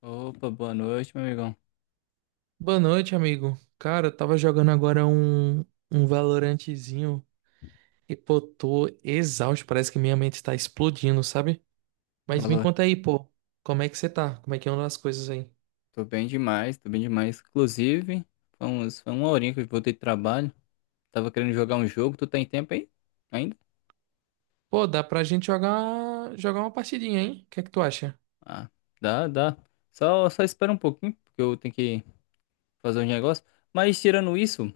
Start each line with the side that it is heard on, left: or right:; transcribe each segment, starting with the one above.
left: Opa, boa noite, meu amigão.
right: Boa noite, amigo. Cara, eu tava jogando agora um Valorantezinho e, pô, tô exausto. Parece que minha mente tá explodindo, sabe? Mas me
left: Valor.
right: conta aí, pô, como é que você tá? Como é que andam as coisas aí?
left: Tô bem demais, tô bem demais. Inclusive, foi uma horinha que eu voltei de trabalho. Tava querendo jogar um jogo. Tu tá em tempo aí? Ainda?
right: Pô, dá pra gente jogar uma partidinha, hein? O que é que tu acha?
left: Ah, dá. Só espera um pouquinho, porque eu tenho que fazer uns negócios. Mas tirando isso,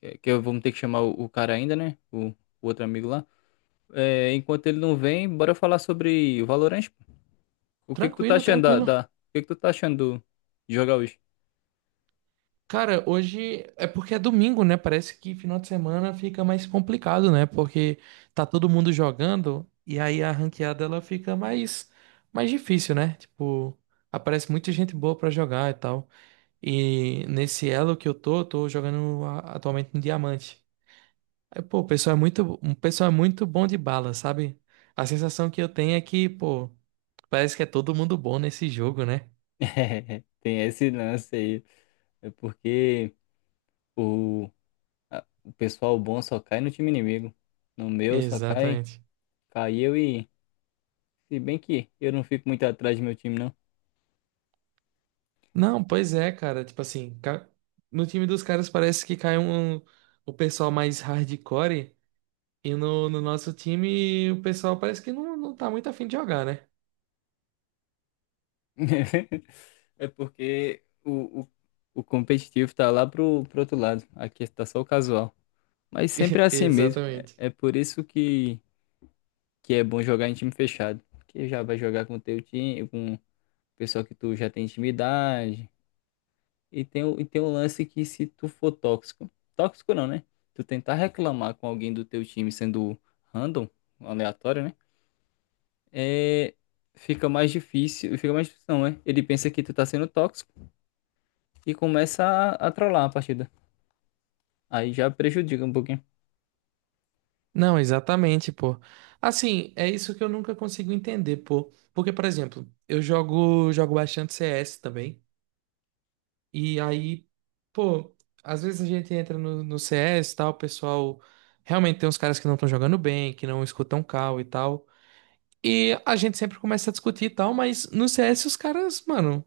left: que eu vou ter que chamar o cara ainda, né? O outro amigo lá. É, enquanto ele não vem, bora falar sobre o Valorant, pô. O que que tu tá
right: Tranquilo,
left: achando
right: tranquilo.
left: O que que tu tá achando do- de jogar hoje?
right: Cara, hoje é porque é domingo, né? Parece que final de semana fica mais complicado, né? Porque tá todo mundo jogando e aí a ranqueada ela fica mais difícil, né? Tipo, aparece muita gente boa pra jogar e tal. E nesse elo que eu tô jogando atualmente no diamante. Aí, pô, o pessoal é muito bom de bala, sabe? A sensação que eu tenho é que, pô, parece que é todo mundo bom nesse jogo, né?
left: É, tem esse lance aí. É porque o o pessoal bom só cai no time inimigo. No meu só cai,
right: Exatamente.
left: cai eu e. Se bem que eu não fico muito atrás do meu time, não.
right: Não, pois é, cara. Tipo assim, no time dos caras parece que cai um, o pessoal mais hardcore. E no nosso time o pessoal parece que não tá muito afim de jogar, né?
left: É porque o competitivo tá lá pro outro lado. Aqui tá só o casual. Mas sempre é assim mesmo.
right: Exatamente.
left: É, é por isso que é bom jogar em time fechado. Porque já vai jogar com o teu time, com o pessoal que tu já tem intimidade. E tem, e tem um lance que se tu for tóxico, tóxico não, né? Tu tentar reclamar com alguém do teu time sendo random, aleatório, né? É, fica mais difícil não, é? Ele pensa que tu tá sendo tóxico e começa a trollar a partida. Aí já prejudica um pouquinho.
right: Não, exatamente, pô. Assim, é isso que eu nunca consigo entender, pô. Porque, por exemplo, eu jogo bastante CS também. E aí, pô, às vezes a gente entra no CS e tal, o pessoal. Realmente tem uns caras que não estão jogando bem, que não escutam call e tal. E a gente sempre começa a discutir e tal, mas no CS os caras, mano.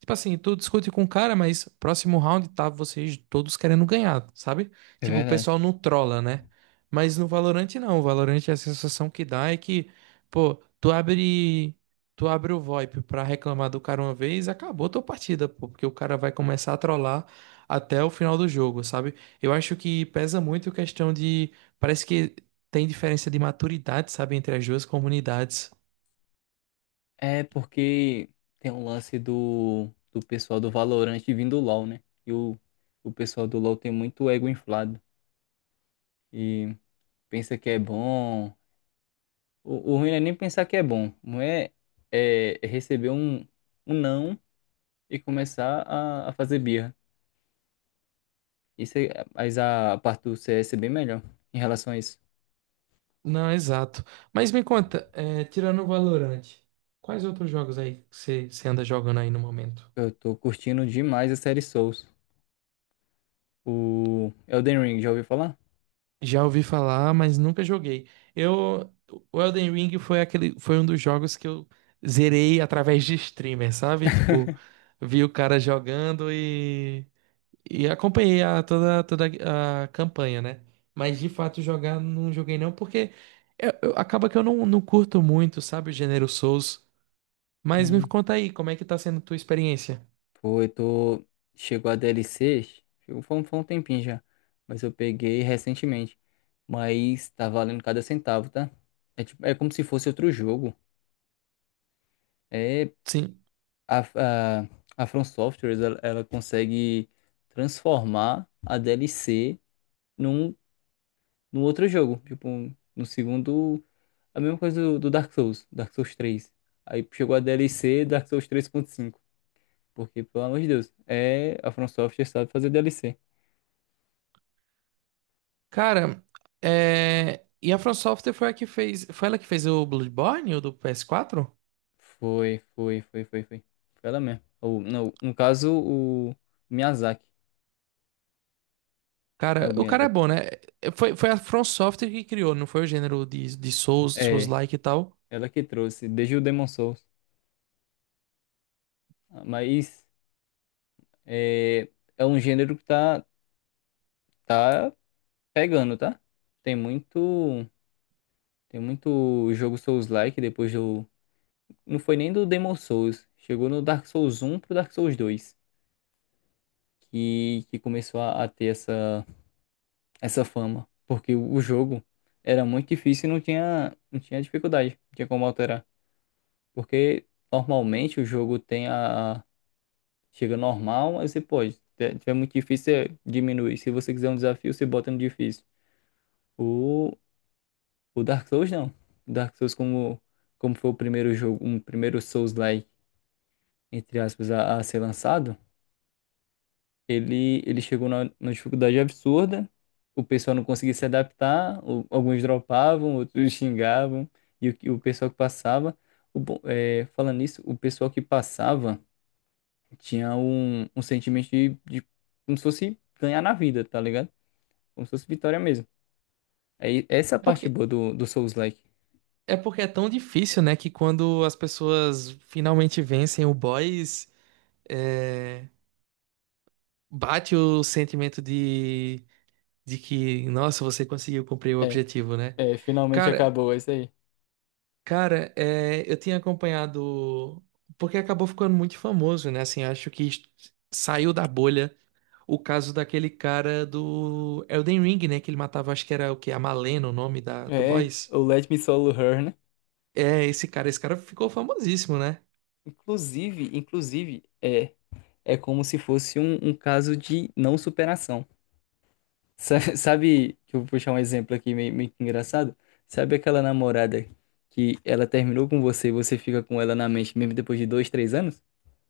right: Tipo assim, tu discute com o cara, mas próximo round tá vocês todos querendo ganhar, sabe?
left: É
right: Tipo, o
left: verdade.
right: pessoal não trola, né? Mas no Valorant não. O Valorant é a sensação que dá é que, pô, tu abre. Tu abre o VoIP pra reclamar do cara uma vez, acabou tua partida, pô, porque o cara vai começar a trollar até o final do jogo, sabe? Eu acho que pesa muito a questão de. Parece que tem diferença de maturidade, sabe, entre as duas comunidades.
left: É porque tem um lance do, do pessoal do Valorant vindo do LoL, né? E o pessoal do LoL tem muito ego inflado e pensa que é bom. O ruim não é nem pensar que é bom. Não é, é receber um, um não e começar a fazer birra. Isso é, mas a parte do CS é bem melhor em relação a isso.
right: Não, exato. Mas me conta, é, tirando o Valorant, quais outros jogos aí que você anda jogando aí no momento?
left: Eu tô curtindo demais a série Souls. O Elden Ring, já ouviu falar?
right: Já ouvi falar, mas nunca joguei. Eu, o Elden Ring foi aquele, foi um dos jogos que eu zerei através de streamer, sabe? Tipo, vi o cara jogando e acompanhei toda a campanha, né? Mas de fato jogar não joguei não, porque acaba que eu não curto muito, sabe, o gênero Souls. Mas me
left: Uhum.
right: conta aí, como é que tá sendo a tua experiência?
left: Pô, eu tô. Chegou a DLC. Chegou, foi um tempinho já. Mas eu peguei recentemente. Mas tá valendo cada centavo, tá? É, tipo, é como se fosse outro jogo. É.
right: Sim.
left: A, a, a From Software, ela consegue transformar a DLC num, num outro jogo. Tipo, no segundo. A mesma coisa do, do Dark Souls, Dark Souls três. Aí chegou a DLC Dark Souls três ponto cinco. Porque, pelo amor de Deus, é, a From Software sabe fazer DLC.
right: Cara, e a From Software foi a que fez. Foi ela que fez o Bloodborne, o do PS4?
left: Foi. Foi ela mesmo. Ou, não, no caso, o Miyazaki. É o
right: Cara, o cara é
left: Miyazaki.
right: bom, né? Foi a From Software que criou, não foi o gênero de Souls,
left: É,
right: Souls-like e tal.
left: ela que trouxe, desde o Demon Souls. Mas é, é um gênero que tá, tá pegando, tá? Tem muito, tem muito jogo Souls-like depois do, não foi nem do Demon Souls, chegou no Dark Souls um pro Dark Souls 2 que começou a ter essa fama, porque o jogo era muito difícil e não tinha, não tinha dificuldade, não tinha como alterar, porque normalmente o jogo tem a chega normal, aí você pode, se tiver muito difícil, você diminui. Se você quiser um desafio, você bota no difícil. O, O Dark Souls não. O Dark Souls, como, como foi o primeiro jogo, um primeiro Souls-like, entre aspas, a ser lançado, ele chegou numa dificuldade absurda, o pessoal não conseguia se adaptar, alguns dropavam, outros xingavam, e o pessoal que passava. Falando nisso, o pessoal que passava tinha um, um sentimento de como se fosse ganhar na vida, tá ligado? Como se fosse vitória mesmo. Aí, essa é a
right: É
left: parte
right: Porque,
left: boa do, do Souls-like.
right: é porque é tão difícil, né? Que quando as pessoas finalmente vencem o boss, é, bate o sentimento de que, nossa, você conseguiu cumprir o
left: É,
right: objetivo, né?
left: é, finalmente
right: Cara,
left: acabou, é isso aí.
right: Cara, é, eu tinha acompanhado, porque acabou ficando muito famoso, né? Assim, saiu da bolha o caso daquele cara do Elden Ring, né? Que ele matava, acho que era o quê? A Malena, o nome do
left: É,
right: boss.
left: o Let Me Solo Her, né?
right: É, esse cara ficou famosíssimo, né?
left: Inclusive, é, é como se fosse um, um caso de não superação. Sabe, que eu vou puxar um exemplo aqui meio, meio que engraçado? Sabe aquela namorada que ela terminou com você e você fica com ela na mente mesmo depois de dois, três anos?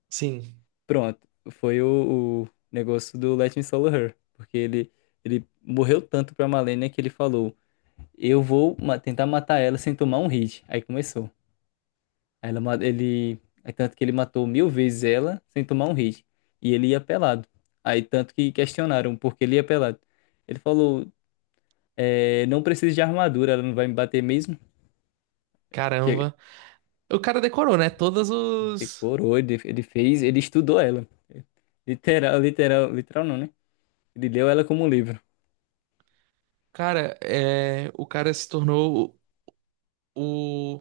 right: Sim,
left: Pronto, foi o negócio do Let Me Solo Her. Porque ele morreu tanto pra Malenia que ele falou, eu vou tentar matar ela sem tomar um hit. Aí começou. É tanto que ele matou mil vezes ela sem tomar um hit. E ele ia pelado. Aí tanto que questionaram por que ele ia pelado. Ele falou, é, não precisa de armadura, ela não vai me bater mesmo. Chega.
right: caramba. O cara decorou, né? Todos os.
left: Decorou, ele fez, ele estudou ela. Literal, literal, literal não, né? Ele leu ela como um livro.
right: Cara, é, o cara se tornou o,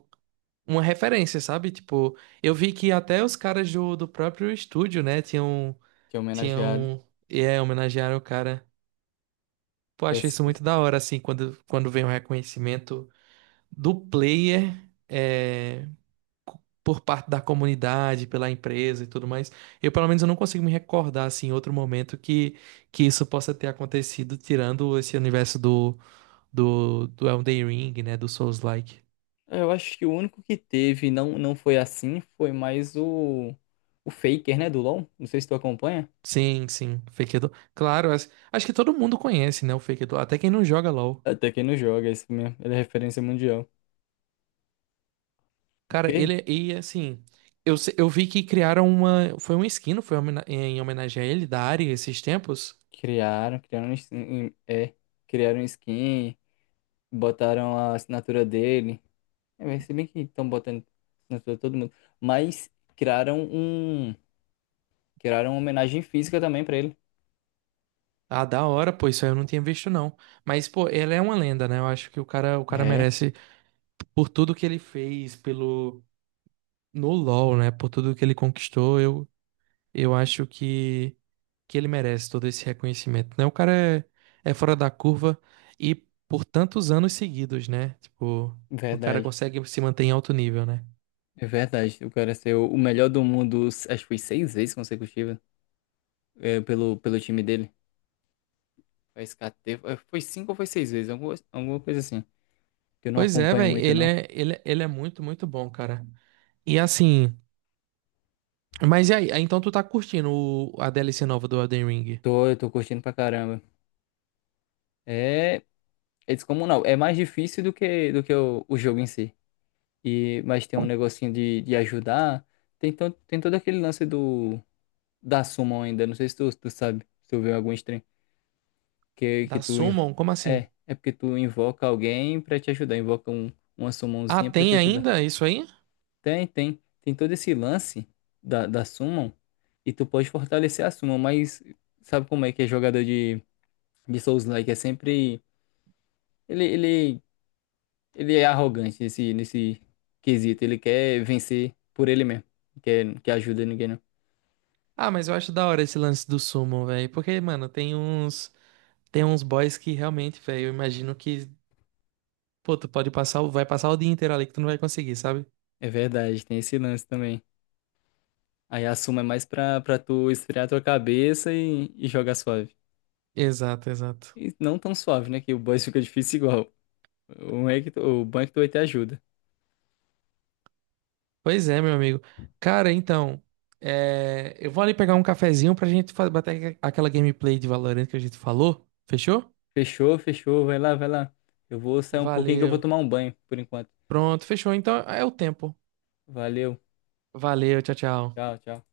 right: uma referência, sabe? Tipo, eu vi que até os caras do próprio estúdio, né? Tinham.
left: Que é homenageado.
right: tinham e é, homenagearam o cara. Pô, acho
left: Essa-
right: isso muito da hora, assim, quando vem o reconhecimento do player é, por parte da comunidade, pela empresa e tudo mais. Eu não consigo me recordar, assim, em outro momento que isso possa ter acontecido, tirando esse universo do Elden Ring, né, do Souls-like.
left: eu acho que o único que teve, não, não foi assim, foi mais o Faker, né, do LoL. Não sei se tu acompanha.
right: Sim, sim, Fake Edo. Claro, acho que todo mundo conhece, né, o Fake Edo, até quem não joga LoL.
left: Até quem não joga, é isso mesmo. Ele é referência mundial.
right: Cara,
left: Porque
right: ele e assim, eu, se- eu vi que criaram uma, foi uma skin, não foi homena- em homenagem a ele da Ari esses tempos.
left: criaram um é, criaram um skin, botaram a assinatura dele. É, mas se bem que estão botando assinatura de todo mundo. Mas criaram um, criaram uma homenagem física também pra ele.
right: Ah, da hora, pô, isso aí eu não tinha visto não. Mas pô, ele é uma lenda, né? Eu acho que o cara
left: É,
right: merece por tudo que ele fez pelo no LoL, né? Por tudo que ele conquistou, eu acho que ele merece todo esse reconhecimento, né? O cara é, é fora da curva e por tantos anos seguidos, né? Tipo, o cara
left: verdade.
right: consegue se manter em alto nível, né?
left: É verdade. O cara ser o melhor do mundo, acho que foi seis vezes consecutiva, é, pelo, pelo time dele. Foi SKT, foi foi cinco ou foi seis vezes, alguma, alguma coisa assim. Que eu não
right: Pois é,
left: acompanho
right: velho,
left: muito, não.
right: ele é muito bom, cara. E assim, mas e aí? Ah, então tu tá curtindo a DLC nova do Elden Ring?
left: Tô, eu tô curtindo pra caramba. É, É descomunal. É mais difícil do que o jogo em si. E, mas tem um negocinho de ajudar. Tem, tem todo aquele lance do da summon ainda. Não sei se tu sabe, se tu viu algum stream. Que, que
right: Da
left: tu. inv-
right: Summon? Como assim?
left: É, é porque tu invoca alguém pra te ajudar. Invoca uma
right: Ah,
left: summonzinha pra te
right: tem
left: ajudar.
right: ainda isso aí?
left: Tem, tem. Tem todo esse lance da, da summon. E tu pode fortalecer a summon, mas sabe como é que é jogador de Souls-like? É sempre. Ele, ele Ele é arrogante nesse, nesse quesito. Ele quer vencer por ele mesmo. Não Quer, não quer ajuda ninguém, não.
right: Ah, mas eu acho da hora esse lance do Summon, velho. Porque, mano, tem uns boys que realmente, velho, eu imagino que, pô, tu pode passar, vai passar o dia inteiro ali que tu não vai conseguir, sabe?
left: É verdade, tem esse lance também. Aí a suma é mais pra, pra tu esfriar tua cabeça e jogar suave.
right: Exato, exato.
left: E não tão suave, né? Que o boss fica difícil igual. O bom é que tu vai ter ajuda.
right: Pois é, meu amigo. Cara, então, é, eu vou ali pegar um cafezinho pra gente bater aquela gameplay de Valorant que a gente falou. Fechou?
left: Fechou, fechou. Vai lá, vai lá. Eu vou sair um pouquinho que eu vou
right: Valeu.
left: tomar um banho por enquanto.
right: Pronto, fechou. Então é o tempo.
left: Valeu.
right: Valeu, tchau, tchau.
left: Tchau, tchau.